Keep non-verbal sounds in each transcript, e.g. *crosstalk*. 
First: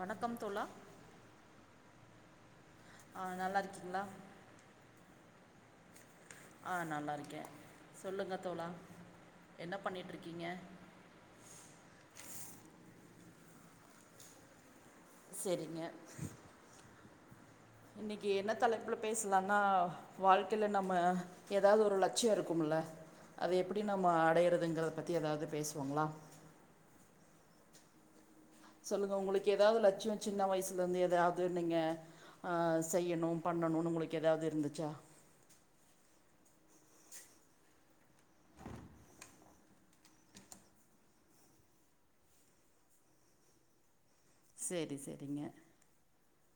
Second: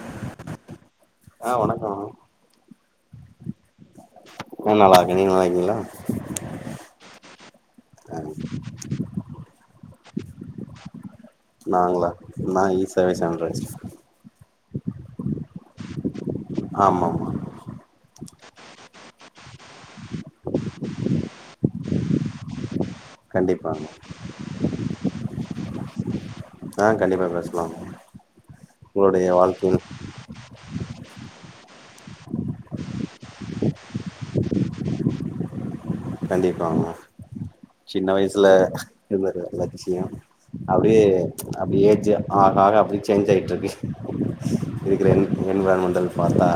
வணக்கம் தோழா அ வணக்கோ அ நல்லா இருக் நா நல்லா இருக்கே நீங்க நல்லா இருக்கீங்களா அ நல்லா இருக்கே ஆ சொல்லுங்க தோழா என்ன பண்ணிட்ருக்கீங்க நாங்களா நா இசர்வீஸ் பன்ரே செரிங்க ஆமா ஆமா இன்னைக்கி என்ன தலைப்புல பேசலானா வாழ்க்கைல நம்ம ஏதாது ஒரு ல ச்சியோ இருக்கும்ல அது எப்டி கண்டிப்பாங்க நம்ம அடையறதுங்கறத பத்தி ஏதாது பேசுவோங்களா அ சொல்லுங்க உங்களுக்கு ஏதாது லட்சியோ சின்ன வயசுல இருந்து எதாது *unintelligible* அ செய்யணு பண்ணணு உங்களுக்கு ஏதாது இருந்துச்சா கண்டிப்பாங்க சின்ன வயசுல இருந்தரு லட்சியோ அப்டியே அப்டி ஏஜ் ஆக ஆக அப்டியே சேஞ்ச் ஆயிட்டு இருக்கு சரி இருக்கிற என் சரிங்க என்விரான்மெண்டல் பாத்தா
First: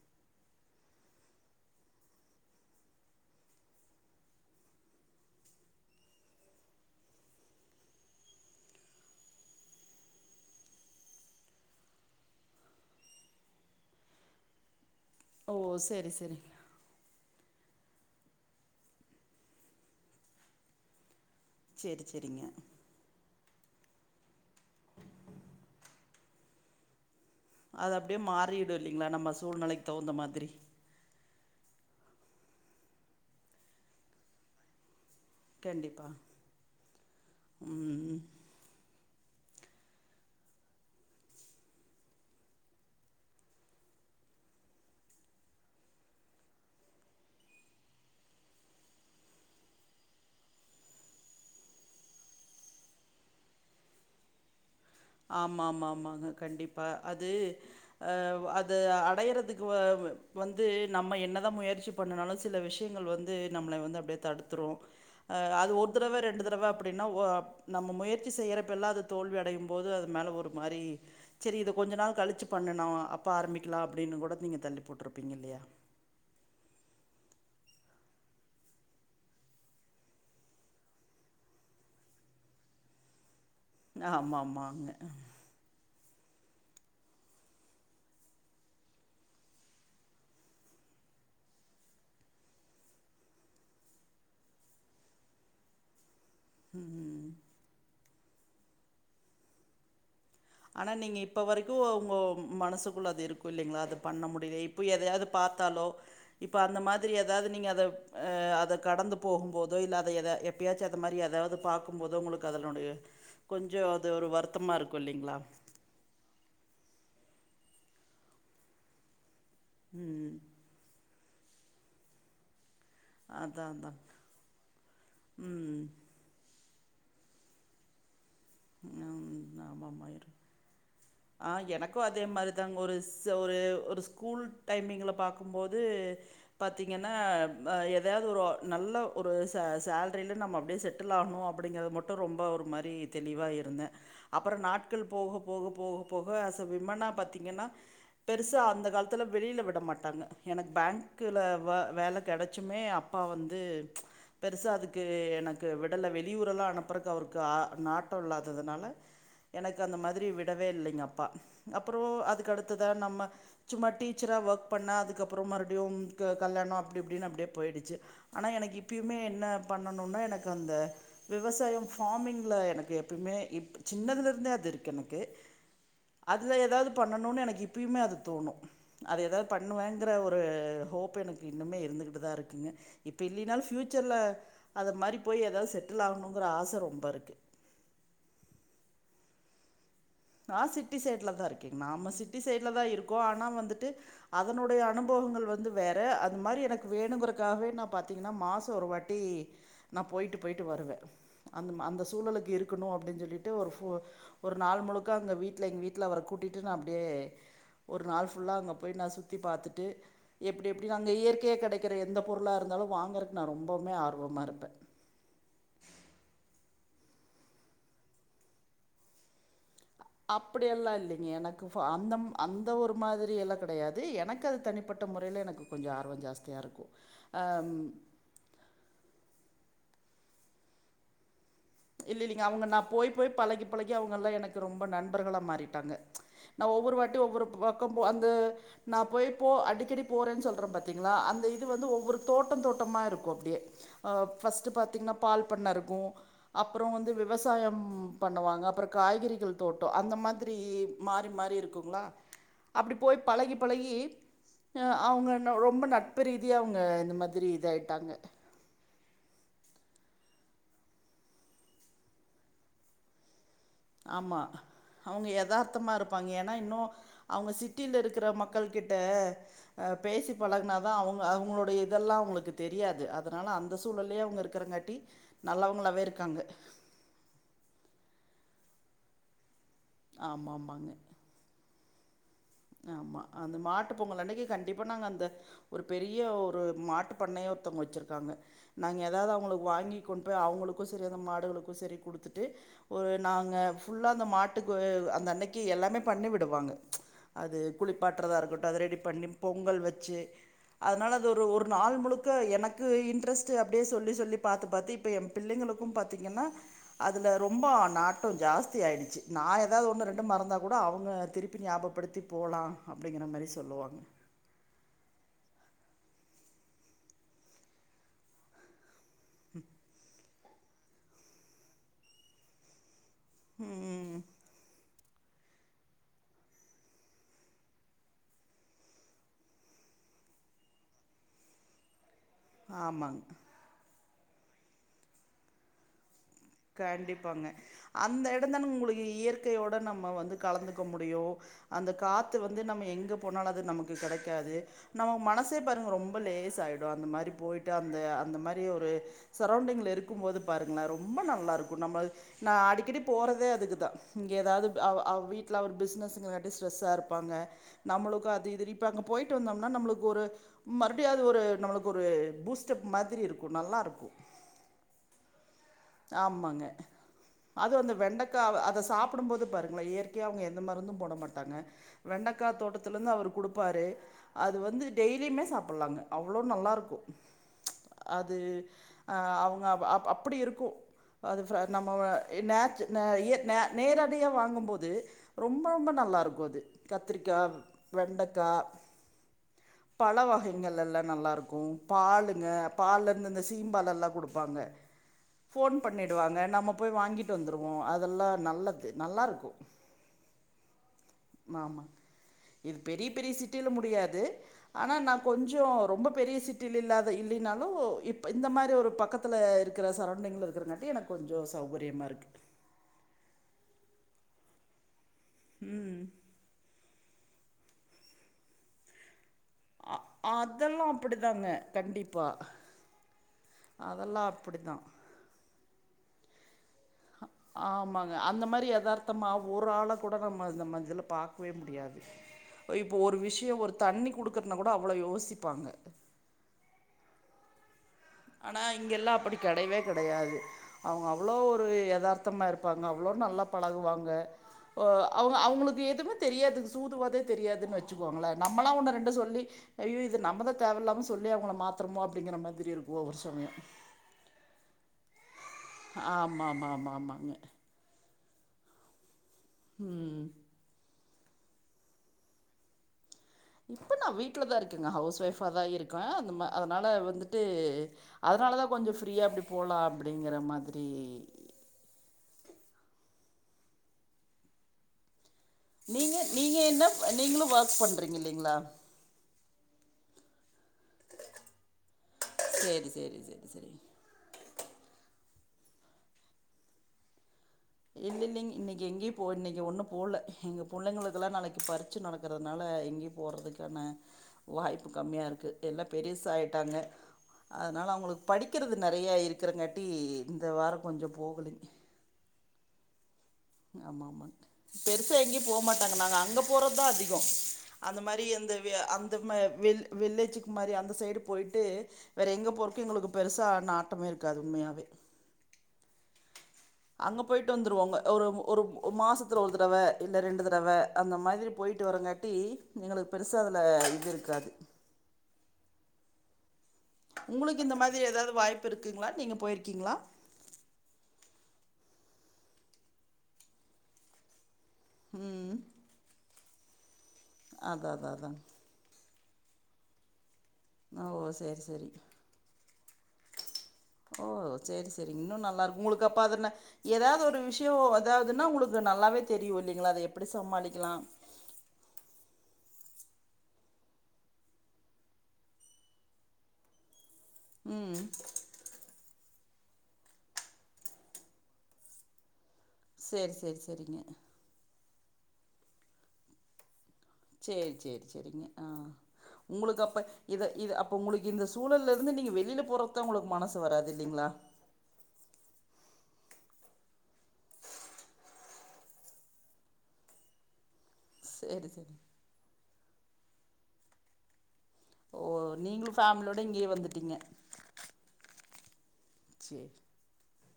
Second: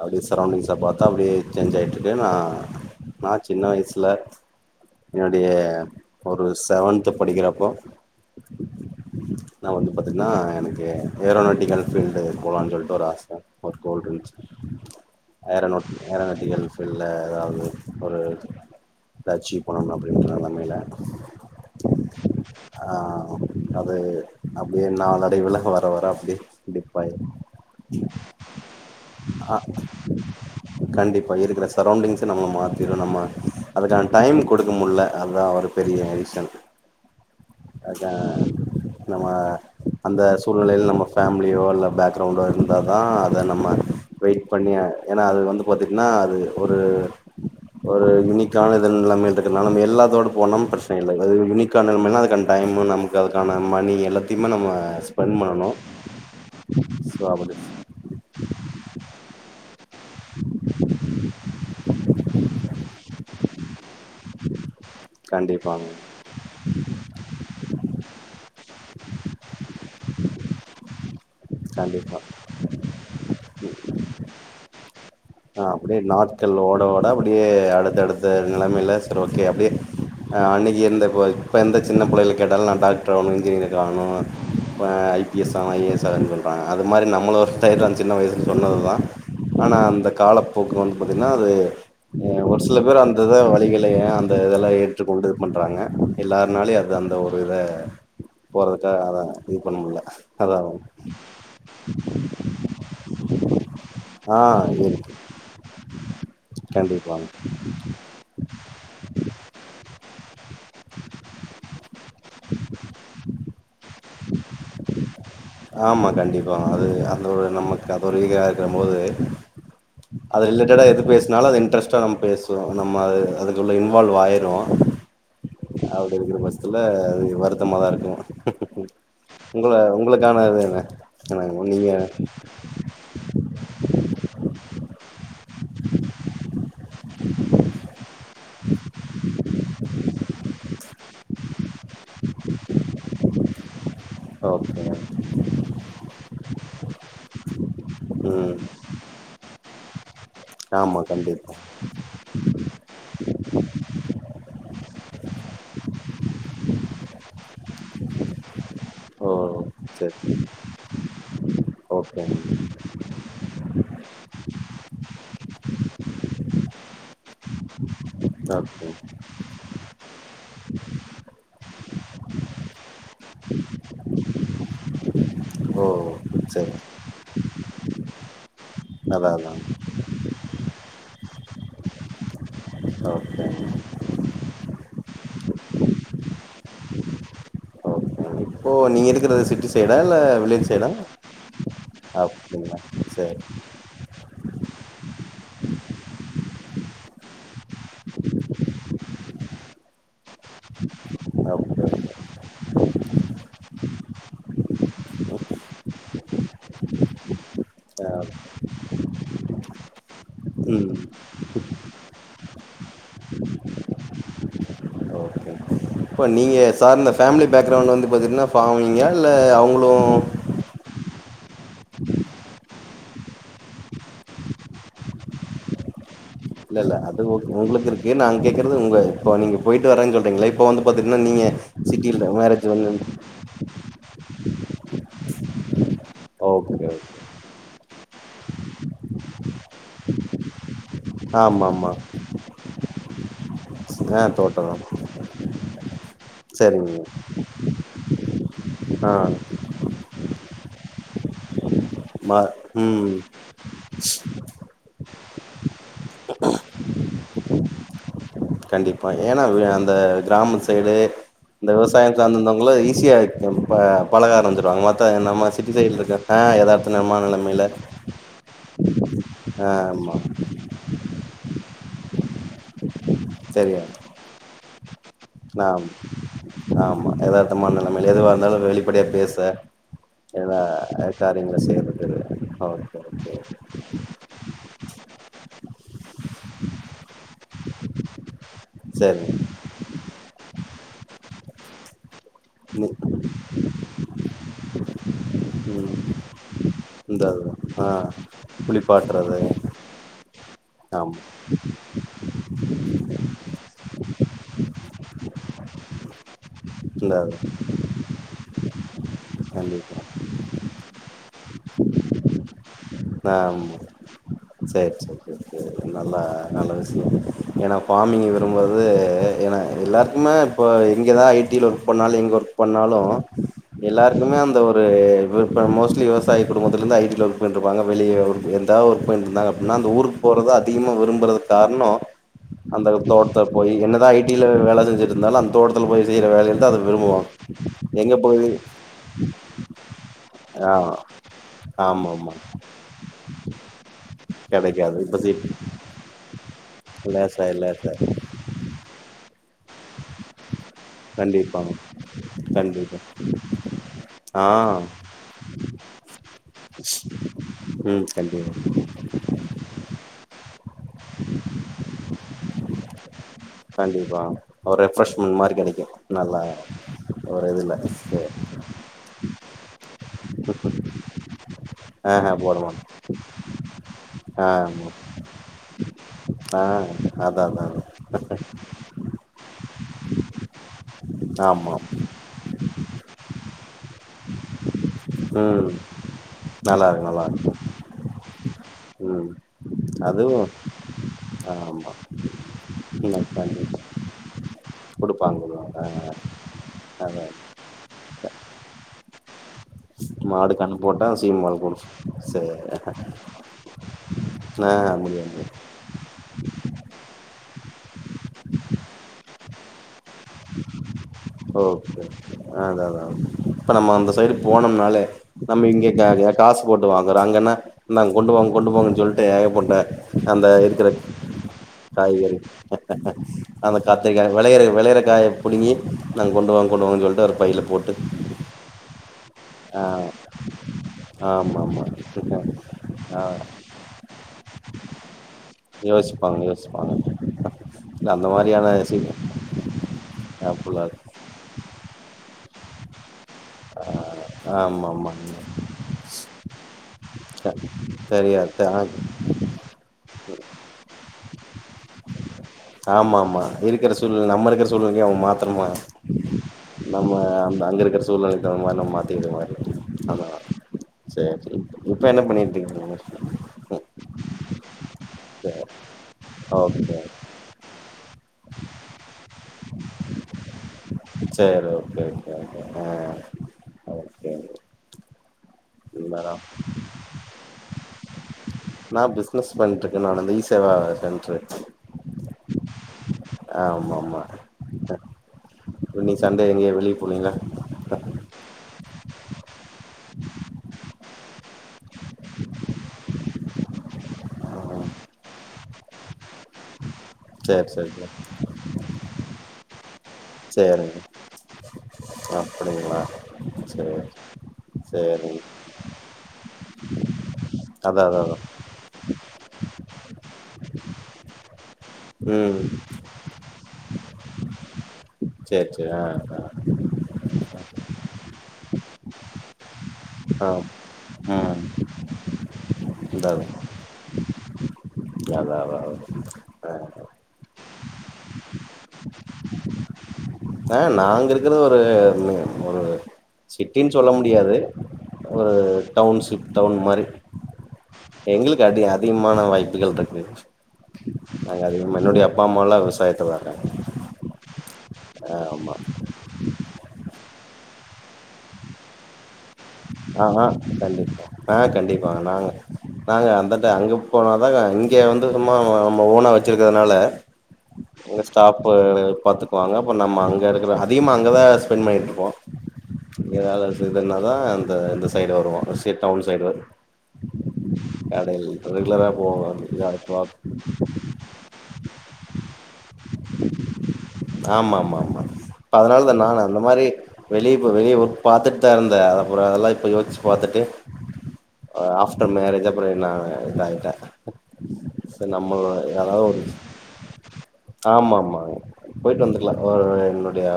அப்டியே சரௌண்டிங்ஸ பாத்தா அப்டியே சேஞ்ச் ஆயிட்டுருக்கு நா நா சின்ன வயசுல என்னுடைய ஒரு செவன்த் படிக்கிறப்போ நா வந்து பாத்தீங்கன்னா எனக்கு ஏரோனாட்டிக்கல் பபீல்டு போலானு சொல்லிட்டு ஒரு ஆச ஒரு கோல் ஓ ஏரோநாடி சரி சரி ஏரநட்டிகள் ஃபீல்டுல ஏதாது ஒரு அச்சீவ் போன அப்டின்னு ஒரு நம்மையில சரி சரிங்க அது அப்டியே நாலடைவுல வர வர டிப் ஆயரு அது அப்டியே மாறிடு இல்லங்களா நம்ம ஆ சூழ்நிலைக்கு தகுந்த மாதிரி கண்டிப்பா இருக்கிற சரௌண்டிங்ஸ நம்ம மாத்திரு நம்ம அதுக்கான டைம் கொடுக்க முல்ல அதுதா ஒரு பெரிய கண்டிப்பா எடிஷன் அதா ம் நம்ம அந்த சூழ்நிலையில நம்ம ஃபேமிலியோ அல்ல பேக்ரவுண்டோ இருந்தாதா அத நம்ம வெயிட் பண்ணிய ஏன்னா அது வந்து பாத்தீங்கன்னா அது ஒரு ஒரு யுனிக்கான இதன் நிலமை இரு நம எல்லாத்தோடு போனாலும் பிரச்சனை இல்லைிக்கான ந அக்கான டைம் நமக்கு அதுக்கான மணி எல்லத்துமே நம்ம ஸ்பெண்ட் ஆமா பண்ணணு ஆமா ஆமாங்க கண்டிப்பா சோ அது அப்படி அ அது அடையறதுக்கு வந்து நம்ம என்னதான் முயற்சி பண்ணனாலும் சில விஷயங்கள் வந்து நம்மளை வந்து அப்படி தடுத்துரும் அது கண்டிப்பாங்க ஒரு தடவ ரெண்டு தடவ அப்படின்னா நம்ம முயற்சி சி செய்யறப்பல்லா அது தோல்வி அடையும் போது அது மேல ஒரு மாரி சரி இதை கொஞ்ச நாள் கண்டிப்பா கழிச்ச பண்ணணு அப்போ ஆரம்பிக்கலா அப்படின்னு கூட நீங்க தள்ளி போட்ருப் ஆ அப்படியே நாட்கள் ஓட ஓட அப்படியே அடுத்த அடுத்த நிலைமைல்ல இல்ல சரி ஓகே அப்படியே அ அன்னைக்குந்த இப்ப எந்த சின்னிள்ளையை கேட்டாலும் நான் டாக்டர் ஆணும் இன்ஜினியர் ஆனும் ஆமா ஆமாங்க ஐபிஎஸ் ஆன ஐஏஎஸ் *unintelligible* அது மாரி நம்மள ஒரு டைத் சின்ன வயசு சொன்னதுதான் ஆனா அந்த காலப்போக்கும் பாத்தீங்கன்னா அது ஒரு சில பேர் அந்த வழிகளை அந்த இதெல்லாம் ஏற்றுக்கொண்டு விடுது பண்றாங்க எல்லாருனாலு அது அந்த ம் ஒரு இதை போகிறதுக்காக அதை இது பண்ண முல ஆனா நீங்க இப்ப வரைக்கும் உங்க மனசுக்குள்ள அது இருக்கும் இல்லைங்களா அது பண்ண ஆ முடியல இப்ப இருக்கு எதாயாவது பார்த்தாலோ இப்ப அந்த மாதிரி கண்டிப்பாங்க ஏதாவது நீங்க அத அத கட டந்து போகும்போதோ இல்லாத எத எப்பயாச்சும் அந்த மாதிரி ஏதாவது பார்க்கும் போதோ உங்களுக்கு அதனுடைய கொஞ்சம் அது ஒரு வருத்தமா இருக்கும் இல்லைங்களா ஆமா கண்டிப்பா அது அந்த நமக்கு *unintelligible* இருக்கும் போது ம். அது ரிலேட்டடா எது பேசினாலும் அது இன்ட்ரெஸ்ட்டா நம்ம பேசுவோம் இப்ப நம்ம அது அதான் அதுக்குள்ள அதான். இன்வால்வ் ஆயிரிடும் ம். *unintelligible* இருக்கிற த்துல அது வருத்தமா தான் இருக்கும் ம். உங்க ஆமாமா. இரு உங்களுக்கான இது என்ன ஆ எனக்கு நீங்க எனக்கும் அதே மாதிரிதாங்க ஒரு ஒரு ஒரு ஸ்கூல் டைமிங்ல பாக்கும்போது பார்த்தீங்கன்னா ஏதாவது ஒரு நல்ல ஒரு சேலரியில நம்ம அப்படியே செட்டில் ஆகணும் அப்படிங்கறது மட்டும் ரொம்ப ஒரு மாரி தெளிவா இருந்தே அப்புறம் ஓகே. நாட்கள் போக போக போக போக அ ச விமனா பாத்தீங்கன்னா ம். பெருசா அந்த காலத்துல வெளியில விட மாட்டாங்க எனக்கு ஆமா பேங்க் கில கண்டிப்பா. வே வேலை கிடச்சமே அப்பா வந்து பெருசா அதுக்கு எனக்கு விடல வெளியூர எல்லாம் அனுப்பறக்கு அவருக்கு நாட்டம் இல்லாததுனால ஓ எனக்கு அந்த மாதிரி சரி. விடவே இல்லைங்க அப்பா அப்புறோ ஓகேங்க. அதுக்கடுத்துதா நம்ம சும்மா டீச்சரா வெக் பண்ண அதுக்கப்புறம் மறுப்டியும் க கல்யாணோ அப்டி இப்டினு அப்டே போயிடுச்சு ஆனா எனக்கு ஓகே. இப்பியுமே என்ன அ பண்ணணுனா எனக்கு அந்த விவசாயம் ஃபாமிங்கில எனக்கு எப்பிய்மே இப் சின்னதுலருந்தே அதுருக் எனக்கு ஓ! அதுல சரி. எதாவ்து பண்ணணுனு எனக்கு இப்பியுமே அது தோணு அது அதான் எதாவ் அதான். பண்ணுவேங்கிற ஒரு ஹோப் எனக்கு இன்னுமே இருந்துகிட்டுதா இருக்குங்க இப்ப இல்லினாலு ஓகேங்க. ஃப்யூச்சர்ல அத மாரி போயி எதாவ் செட்டில் ஆ கனோங்குற ஆச ரொம்பருக்கு ஓ நீங்க இருக்கிற்து சிட்டி சைட் அ சிட்டி சைட்ல தா இருக்கேங் நாம சிட்டி சைட்ல அப்படிங்களா? தா இருக்கோ சரி. ஆனா வந்துட்டு அ அதனுடைய அனுபவங்கள் வந்து வேற அது மாரி எனக்கு வேணுங்குறக்காகவே நா பாத்திங்கனா மாசோ ஒரு வாட்டி நா போய்ட்டு போய்ட்டு வருவே அந்த ம ஓகே அந்த சூழலுக்கு இருக்கணு அப்டின் சொல்லிட்டு ஒரு ஃபு ஒரு நாள் முழுக் க அங்க வீட்ல எங் வீட்ல அவர கூட்டிட்டு நா அப்டியே ஒரு ஆ நாள் ஃபுல்லா அங்க போய் நா சுத்தி பாத்துட்டு எப்டி எப்டி ம் அங்க இயற்க்யே கெடைக்கிற எந்த பொருளா இருந் தாலு வாங்கறக் நா ரொம்பவுமே ஆர்வமாருப்பே ப்ப நீங்க சார்ந்த ஃபேமிலி பேக்ரவுண்ட் வந்து பாத்திட்னா ஃபாமிங்கா இல்ல அவுங் அப்படியெல்லா இல்லேங் எனக்கு ஃபா அந்த ம அந்த ஒரு மாதிரி எல்லா கெடயாது எனக்கு அது தனிப்பட்ட முறைல எனக்கு கொஞ்சோ ஆர்வோ ஜாஸ் இல்ல இல்ல அது ஓ உங்ளுக் இருக்கு நா கேக்குற்து உங்க இப்போ நீங்க போய்ட்டு வரேன் சொல் றீங்ளே இப்போ வந்து பாதிட்னா நீங்க இல்ல சிட்டில இல்லிங்க அவுங்க மேரேஜ் நா வந்து போய் போய் பழகி பழகி அவுங்கெல்லா எனக்கு ரொம்ப நண்பர்களா மாறிட்டாங்க நா ஓகே ஓகே ஒவ்வொரு வாட்டியு ஒவ்வொரு ப பக்கம் போ அந்த நா போய் போ அடிக்கடி போறேன் சொல் பாத்திங்களா அந்த இது ஆமா வந்து ஆமா ஒவ்வொரு தோட்டோ தோட்டமாருக்கு அப்டியே அ ஆ ஃபஸ்ட்டு தோட்டந்தா பாத்தீங்ன்னா பால் பண்ண ருக் கு அப்புறோ சரிங்க வந்து விவசாயம் பண்ணுவாங்க அப்புற ஆ காய்கறிகள் தோட்டோ அந்த மாதிரி மாறி மாறி இருக்குங்ளா ம அப்டி ம் போய் பழகி பழகி அ அவுங்க ந ரொம்ப நட்பு ரீதியா அவுங்க இந்த மாதிரி இதாயிட்டாங்க கண்டிப்பா ஏன்னா *unintelligible* அந்த க்ராம சைடு இந்த விவசாயம் சார்ந்திந்தவங்கள ஈஸியா இருக்கு இப்ப பழக ஆமா ஆரம்பிச்ர்வாங்க மத்த அவங்க நம்ம சிட்டி யதார்த்தமா சைட்லருக்க இருப்பாங்க அ ஏன்னா எதார்த்தனமான நெலமையில கிட்ட அ பேசி பழக்னா தா அவுங்க அவுங்ளுடைய இதெல்லா உங்ளுக் கு தெரியாது அதனால அந்த சரியா சூழல்லே அவுங்க இருக்கிறங்காட்டி நல்லவங்களாவே இருக்காங்க தம்மா நெலமை எதுவா இருந்தாலு வெளிப்படையா பேச ஆமா எல்லா ஆமாங்க எ காரியங்கள செய் *inaudible* ஆமா அந்த மாட்டு பொங்கல் அன்னைக்கு கண்டிப்பா நாங்க அந்த ஒரு பெரி ய ஒரு மாட்டு பண்ணையே ஒருத்தவ்ங்க வெச்சிருக்காங்க நாங்க எதாவ்து சரிங்க அவுங்களுக் வாங்கி கொண் ப்ப அவுங்களுக்கு செரி அந்த மாடுகளுக்கு செரி குடுத்துட்டு நீ டு ஒரு நாங்க ஃபுல்லா அந்த மாட்டுக்கு அந்தன்னைக்கு ம் எல்லாமே பண்ணி விடுவாங்க இந்த அது ஆ குளிப்பாட்றதா இருக்கட்டு அத ரெடி பண்ணி குளிப்பாட்டுறது பொங்கல் வெச்சு அதனால ஆமா அது ஒரு ஒரு நாள் முழுக்க எனக்கு இன்ட்ரெஸ்ட் அப்டே சொல்லி சொல்லி பாத்து பாத்து இப்ப எ பிள்ளைங்களுக்கு பாத்தீங்கன்னா இந்த அதுல ரொம்போ நாட்டோ ஜாஸ்தி ஆய்டுச்சி நா எதாவ்த் கண்டிப்பா ஒன்னு ரெண்டு மறந்தா கூட அவுங்க திருப்பி ஞாபப்படுத்தி ஆமா செரி செரி *inaudible* நல்லா நல்ல விஷியோ ஏன்னா ஃபாமிங் விரும்புறது எ ஏன்னா எல்லாருக்குமே இப்போ இங்கேதா ஐ டில ஒர்க் பண்ணாலு எங்க ஒர்க் பண்ணாலு ம் எல்லாருக்குமே அந்த ஒரு ஒரு இப்ப மோஸ்ட்லி விவசாய குடும்பத்துலிருந்து ஐ டில் ஒர்க் பண்ட்ருப்பாங்க வெளிய ஒர்க் எதாவ் ஒர்க் பண்ருந்தாங்க அப்டினா அந்த ஊருக் போறது அதிகமா விரும்புறதுக் கார்ணோ அந்த ஆமாங்க தோட்த்த போய் என்னதா ஐடில வேல செஞ்சுட்ருந்தாலு அந் தோட்டத்துல போய் செய்யற வேலையதா அத விரும்புவாங்க கண்டிப்பாங்க எங்க அந்த போய் எடந் தானனுங் உங்களை இயற்கையோட நம்ம வந்து ஆ கலந்துக்க முடி யு அந்த ஆமாமா காத்து வந்து நம்ம எங்க போனாலு அது நமக்கு கெடைக்காது நம்ம இப்ப சி மனசே பாருங்க ரொம்ப லேஸ்ஸாயிரு அந்த இல்ல மாரி சார் இல்ல போயிட்டு அந்த சார் அந்த மாரி ஒரு சரவ்ண்டிங்ல இருக்கும் போது பாருங்க ரொம்ப கண்டிப்பாங்க நல்லாருக்கு நம்ம நா கண்டிப்பா அடிக்கடி போறதே அதுக்குதா இங்கே ஆ ஏதாவது வீட்ல ஒரு பிசினஸ் ஸ்ட்ரெஸ்ஸா இருப்பாங்க ம் நம்மளுக்கு அது கண்டிப்பா இது இப்ப அங்க போய்ட்டு வந்தோம்னா நம்மளுக்கு ஒரு மறுபடியு அது ஒரு நம்மளுக்கு ஒரு பூஸ்டப் மாதிரி இருக்கு நல்லாருக்கு கண்டிப்பா ஒரு ரெஃப்ரெஷ்மெண்ட் மாரி கெடைக் ஆமாங்க அது அந்த சரி வெண்டைக்காவ் அத சாப்டும்போது பாருங்கள இயற்கையா அவங்க எந்த மருந்து போட மாட்டாங்க ஆஹ வெண்டைக்கா போட மாட்டோ தோட்டத்துலருந்து அவர் கொடுப்பாரு ஆ அது வந்து ஆமா டெய்லியுமே சாப்பலாங்க ஆ அதா அதா அது ஆ அவங்க அப் அப்படி இருக்கு அது ஃப்ர ஆமா நம்ம நேச்ச அ இய நே நேரடியா வாங்கும்போது ரொம்ப ம் ரொம்ப நல்லாருக்கு போது நல்லாருக்கு கத்திரிக்கா நல்லாருக்கு வெண்டைக்கா ம் பழ அதுவு வகைங்கள்லெல்லா நல்லாருக்கு ஆமா பாலுங்க ம் பால்லருந்து இந்த கண்டிப்பா சீம்பால் லல்லா குடுப்பாங்க குடுப்பாங்க போன் குடுப்பாங்க ஆ பண்ணிடுவாங்க நம்ம போய் அதா வாங்கிட்டு வந்துருவோ அதெல்லா நல்லது நல்லாருக்கு மாடு கண்ணு போட்டா சீம்பால் கொடு சா இது பெரிய பெரிய சிட்டில முடியாது ஆனா ஆ நா முடியாது கொஞ்ச ரொம்ப பெரிய சிட்டில்லாத இல்லலைனாலு இப் இந்த மாரி ஒரு பக்கத்தில இருக்கிற சரவ்ண்டிங் இருக்கிறங்காட்டி எனக் ஓகே அத அதா இப்ப நம்ம அந்த சைடு போனோம்னாலே நம்ம இங்க ம் க காசு போட்டு வாங்குறோ அங்கன்னா இந்தாங்க கொண்டு போங்க கொண்டு போங்கன்னு சொல் ஏகப்பட்ட அ அந்த அதெல்லா இருக்குற அப்டிதாங்க கண்டிப்பா காய்கறி அந்த கத்திரிக்கா அதெல்லா விளையற அப்டிதா வெளையற காய புடுங்கி நாங்க கொண்டு வா கொண்டு வாங்கன்னு சொல்ட்டு அவரு பையில போட்டு ஆமாங்க. அந்த மாரி எதார்த்தமா ஒரு ஆ ஆள கூட நம்ம நம்ம இதுல பாக்கவே ஆமா ஆமா முடியாது. இப்போ ஒரு ஆ விஷயம் ஒரு தண்ணி குடுக்குறதுனா கூட அவ்ளோ யோசிப்பாங்க. யோசிப்பாங்க யோசிப்பாங்க இல்ல அந்த ஆனா மாரியான இங்க சி எல்லா அப்டி கெடையவே கெடையாது ஆப்புல அவங்க அவ்ளோ ஒரு எதார்த் சுத்தமா இருப்பாங்க அவ்ளோ நல்லா ஆ பழகுவாங்க ஆமா ஆமா அவங்க அவங்களுக்கு எதுவுமே தெரியாது சூதுவாதே தெரியாதுன்னு வச்சுக்குவாங்களே சரியா நம்மலாம் த ஒண்ணு ரெண்டு சொல்லி ஐயோ இது நம்மத தேவையில்லாம சொல்லி அவங்கள மாத்திரமோ அப்டிங்கிற மாதிரி இரு ஆமா ஆமா இருக்கிற சூழ்நை நம்மக்கிற சூழ்நிலை அவன் மா நம்ம ஆமாமாமாமாங்க. அந்த அங்க இருக்கிற சூழ்நிலை தகுந்த மாரி நம்ம *unintelligible* ஆமா ம். சரி சரி இப்ப என்ன பண்ணிருக்கிங்க அதா சரி இருக்க அத அதனால ஓகே வந்துட்டு அதனாலதா கொஞ்ச ஃப்ரீயா அப்டி போகலா அப்படிங்கிற மாரி சரிஓகே ஓகே ஓகே அ ஆ *unintelligible* நீங்க மேடம் நீங்க என்ன நீங்களு ஒர்க் பண்றீங்க இல்லைங்களா நா பிசினஸ் பண்ருக்கே நானந்த ஈசேவா சென்ரு சரி சரி சரி, சரி. ஆமா ஆமா இ நீ சண்டை எங்கேயே வெளியே போனீங்களா இல்ல இல்லைங் இன்னைக்கு இங்க எங்கியு போ இன்னைக்கி ஒன்னு போல எங்க புள்ளைங்களுக்குலா நாளைக்கு பறிச்ச நடக்கிறதுனால எங்கேயு போகறதுக்கான ம் வாய்ப்பு கம்மியா இருக்கு எல்லா பெரீசாயிட்டாங்க சேரி அதனால சேரி சேரி அவங்களுக்கு படிக்கிறது நெறையா இருக்கிறங்காட்டி இந்த வார சேரிங்க கொஞ்ச போகல அப்டிங்களா சேரி ஆமா ஆமா பெருசா சேரிங்க எங்கேயு போக மாட்டாங்க நாங்க அங்க போறதா அதிக அந்த அதா அதா மாரி அதா எந்த ந்தவியா அம் வெள்ளேச்சிக்கு மாரி அந்த சைடு போய்ட்டு வேற எங்க ம் போருக்கு எங்களுக்கு பெருசா நா ஆட்டமே இருக்காது உண்மையாவே சரி சரி ஆ ஆ அங்க போயிட்டு வந்துருவாங்க ஒரு ஒரு மாசத்துல ஒரு தடவை இல்ல ரெண்டு ஆ தடவை அந்த மாதிரி ம் போய்டிட்டு வரங்காட்டி எங்களுக்கு அதா பெருசாக அதில இது இருக்காது அதா அதா ஆஹ் உங்களுக்கு இந்த மாதிரி ஏதாவது வாய்ப்பு இருக்குங்களா நீங்க போயிருக்கீங்களா ஆஹ் நாங்க இருக்கிறது ஒரு ஒரு சிட்டினி சொல்ல முடியாது ஒரு ம் டவுன்சிப் டவுன் மாரி அதா அதா அதாங்க எங்களுக்கு அடி மான வாய்ப்புகள் இருக்குது ஓ நாங்க சரி சரி அதிக என்னோடைய அப்பா அம்மா எல்லாம் விவசாயத்தலதா இருகாங்க செரி செரி இன்னும் நல்லா இருக்கும் உங்களுக்கு அப்பா அன ஏதாவது ஒரு விஷயம் அதாவதுன்னா உங்களுக்கு நல்லாவே தெரியு இல்லைங்களா அத எப்டி ஆஹ்ஹ சமாளிக்கலா கண்டிப்பா ஆஹ் கண்டிப்பாங்க நாங்க நாங்க அந்தட்ட அங்க போனாதான்ங்க இங்க வந்து சும்மா நம்ம ஓனா வச்சிருக்கிறதுனால ம் எங்க ஸ்டாப்பு பாத்து வாங்க நம்ம அங்க இருக்கிற அதிகமாக அங்கதான் ஸ்பெண்ட் பண்ணிட்டு இருக்கோம் சேரி சேரி ஏதாவது சேரிங்க இதுன்னா அந்த இந்த சைடு வருவோ டவுன் சைடு வரும் *unintelligible* சேர் சேர் செரிங்க ஆ ரெகுலரா போவோ உங்களுக்கு அப்போ இத இ அப்போ உங்களுக்கு இந்த சூழல்ல இருந்து நீங்க வெ வெளியில போறக்குதான் உங்களுக்கு மனசு வராது இல்லிங்களா ப்ப அதனால தானே நான் அந்த மாரி வெளிய ப்போ வெளிய ஒர்க் பாத்துட்டு தா இருந்த அப்புற அதெல்லா இப்ப யோச்சு பாத்துட்டு சேரி சேரி ஆஃப்டர் மேரேஜ் அப்புற என்ன நான் இதாயிட்டே ஓ நம்மள நீங்களு யாராவது ஃபேமிலியோட ஒரு இங்கேயே வந்துட்டீங்க ஆமா ஆமாங் போயிட்டு வந்துக்கலா சேரி ஒரு என்னுடைய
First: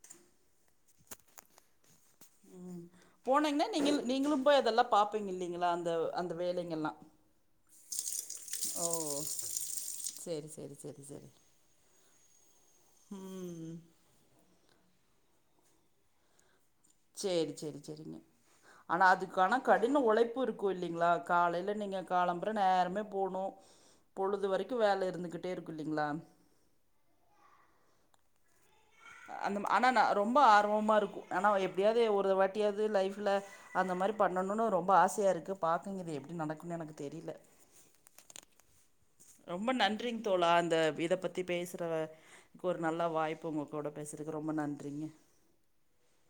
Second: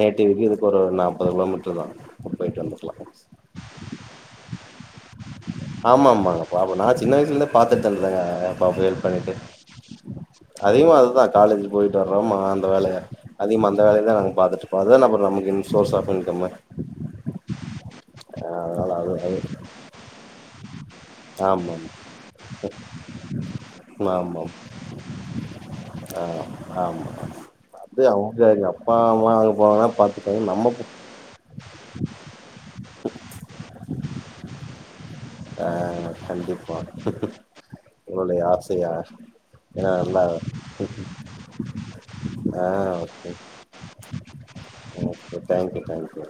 நேட்டிவுக்கு இதுக்கு ஒரு நாற்பது கிலோமீட்டர் தா போயிட்டு ம் வந்துக்கலா போனிங்கன்னா நீங்க நீங்களு போய் அதெல்லாம் பாப்பீங்க இல்லிங்களா அந்த அந்த வேலைங்கல்லா ல்ல பாத்துட்தா இருந்தங அப்ப அப்ப ஹெல்ப் பண்ணிட்டு சேரி சேரி அதிகமா சேரி அதுதா சேரி காலேஜ் போயிட்டு வந் ஆம்மா அந்த வேலைய அதிகம ம் அந்த வேலைய தான் நாங்க பாத்துட் மொதல் ஆஃபர் நமக்கு இன் சோர்ஸ் ஆஃப் இன்கம்மே சேரி சேரி சேரிங்க ஆனா அது அதுக்கான கடின உழைப்பு இருக்கு இல்லைங்ளா காலையில ஆமாம் நீங்க காலம்புற நேரமே போணு உம் ஆமா இல்லைங்களா ஆஹ ஆமா அப்டியே அவுங்க எங்க அப் அந்த ஆனா நா ரொம்ப ஆர்வமா இருக்கு ஆனா எப்படியாது ஒரு வாட்டியாது லைஃப்ல அந்த மாரி பண்ணணும்னு ரொம்ப ஆசைய ஆஹ் கண்டிப்பா உங்களுயைய ஆசையா ரொம்ப ஏன்னா நன்றிங் நல்லா தோழா அந்த இத பத்தி பேசுற ஆ ஒரு நல்ல வாய்ப்பு உங்க கூட பேசுன ரொம்ப நன்றிங்க தேங்க் யூ தேங்க் யூ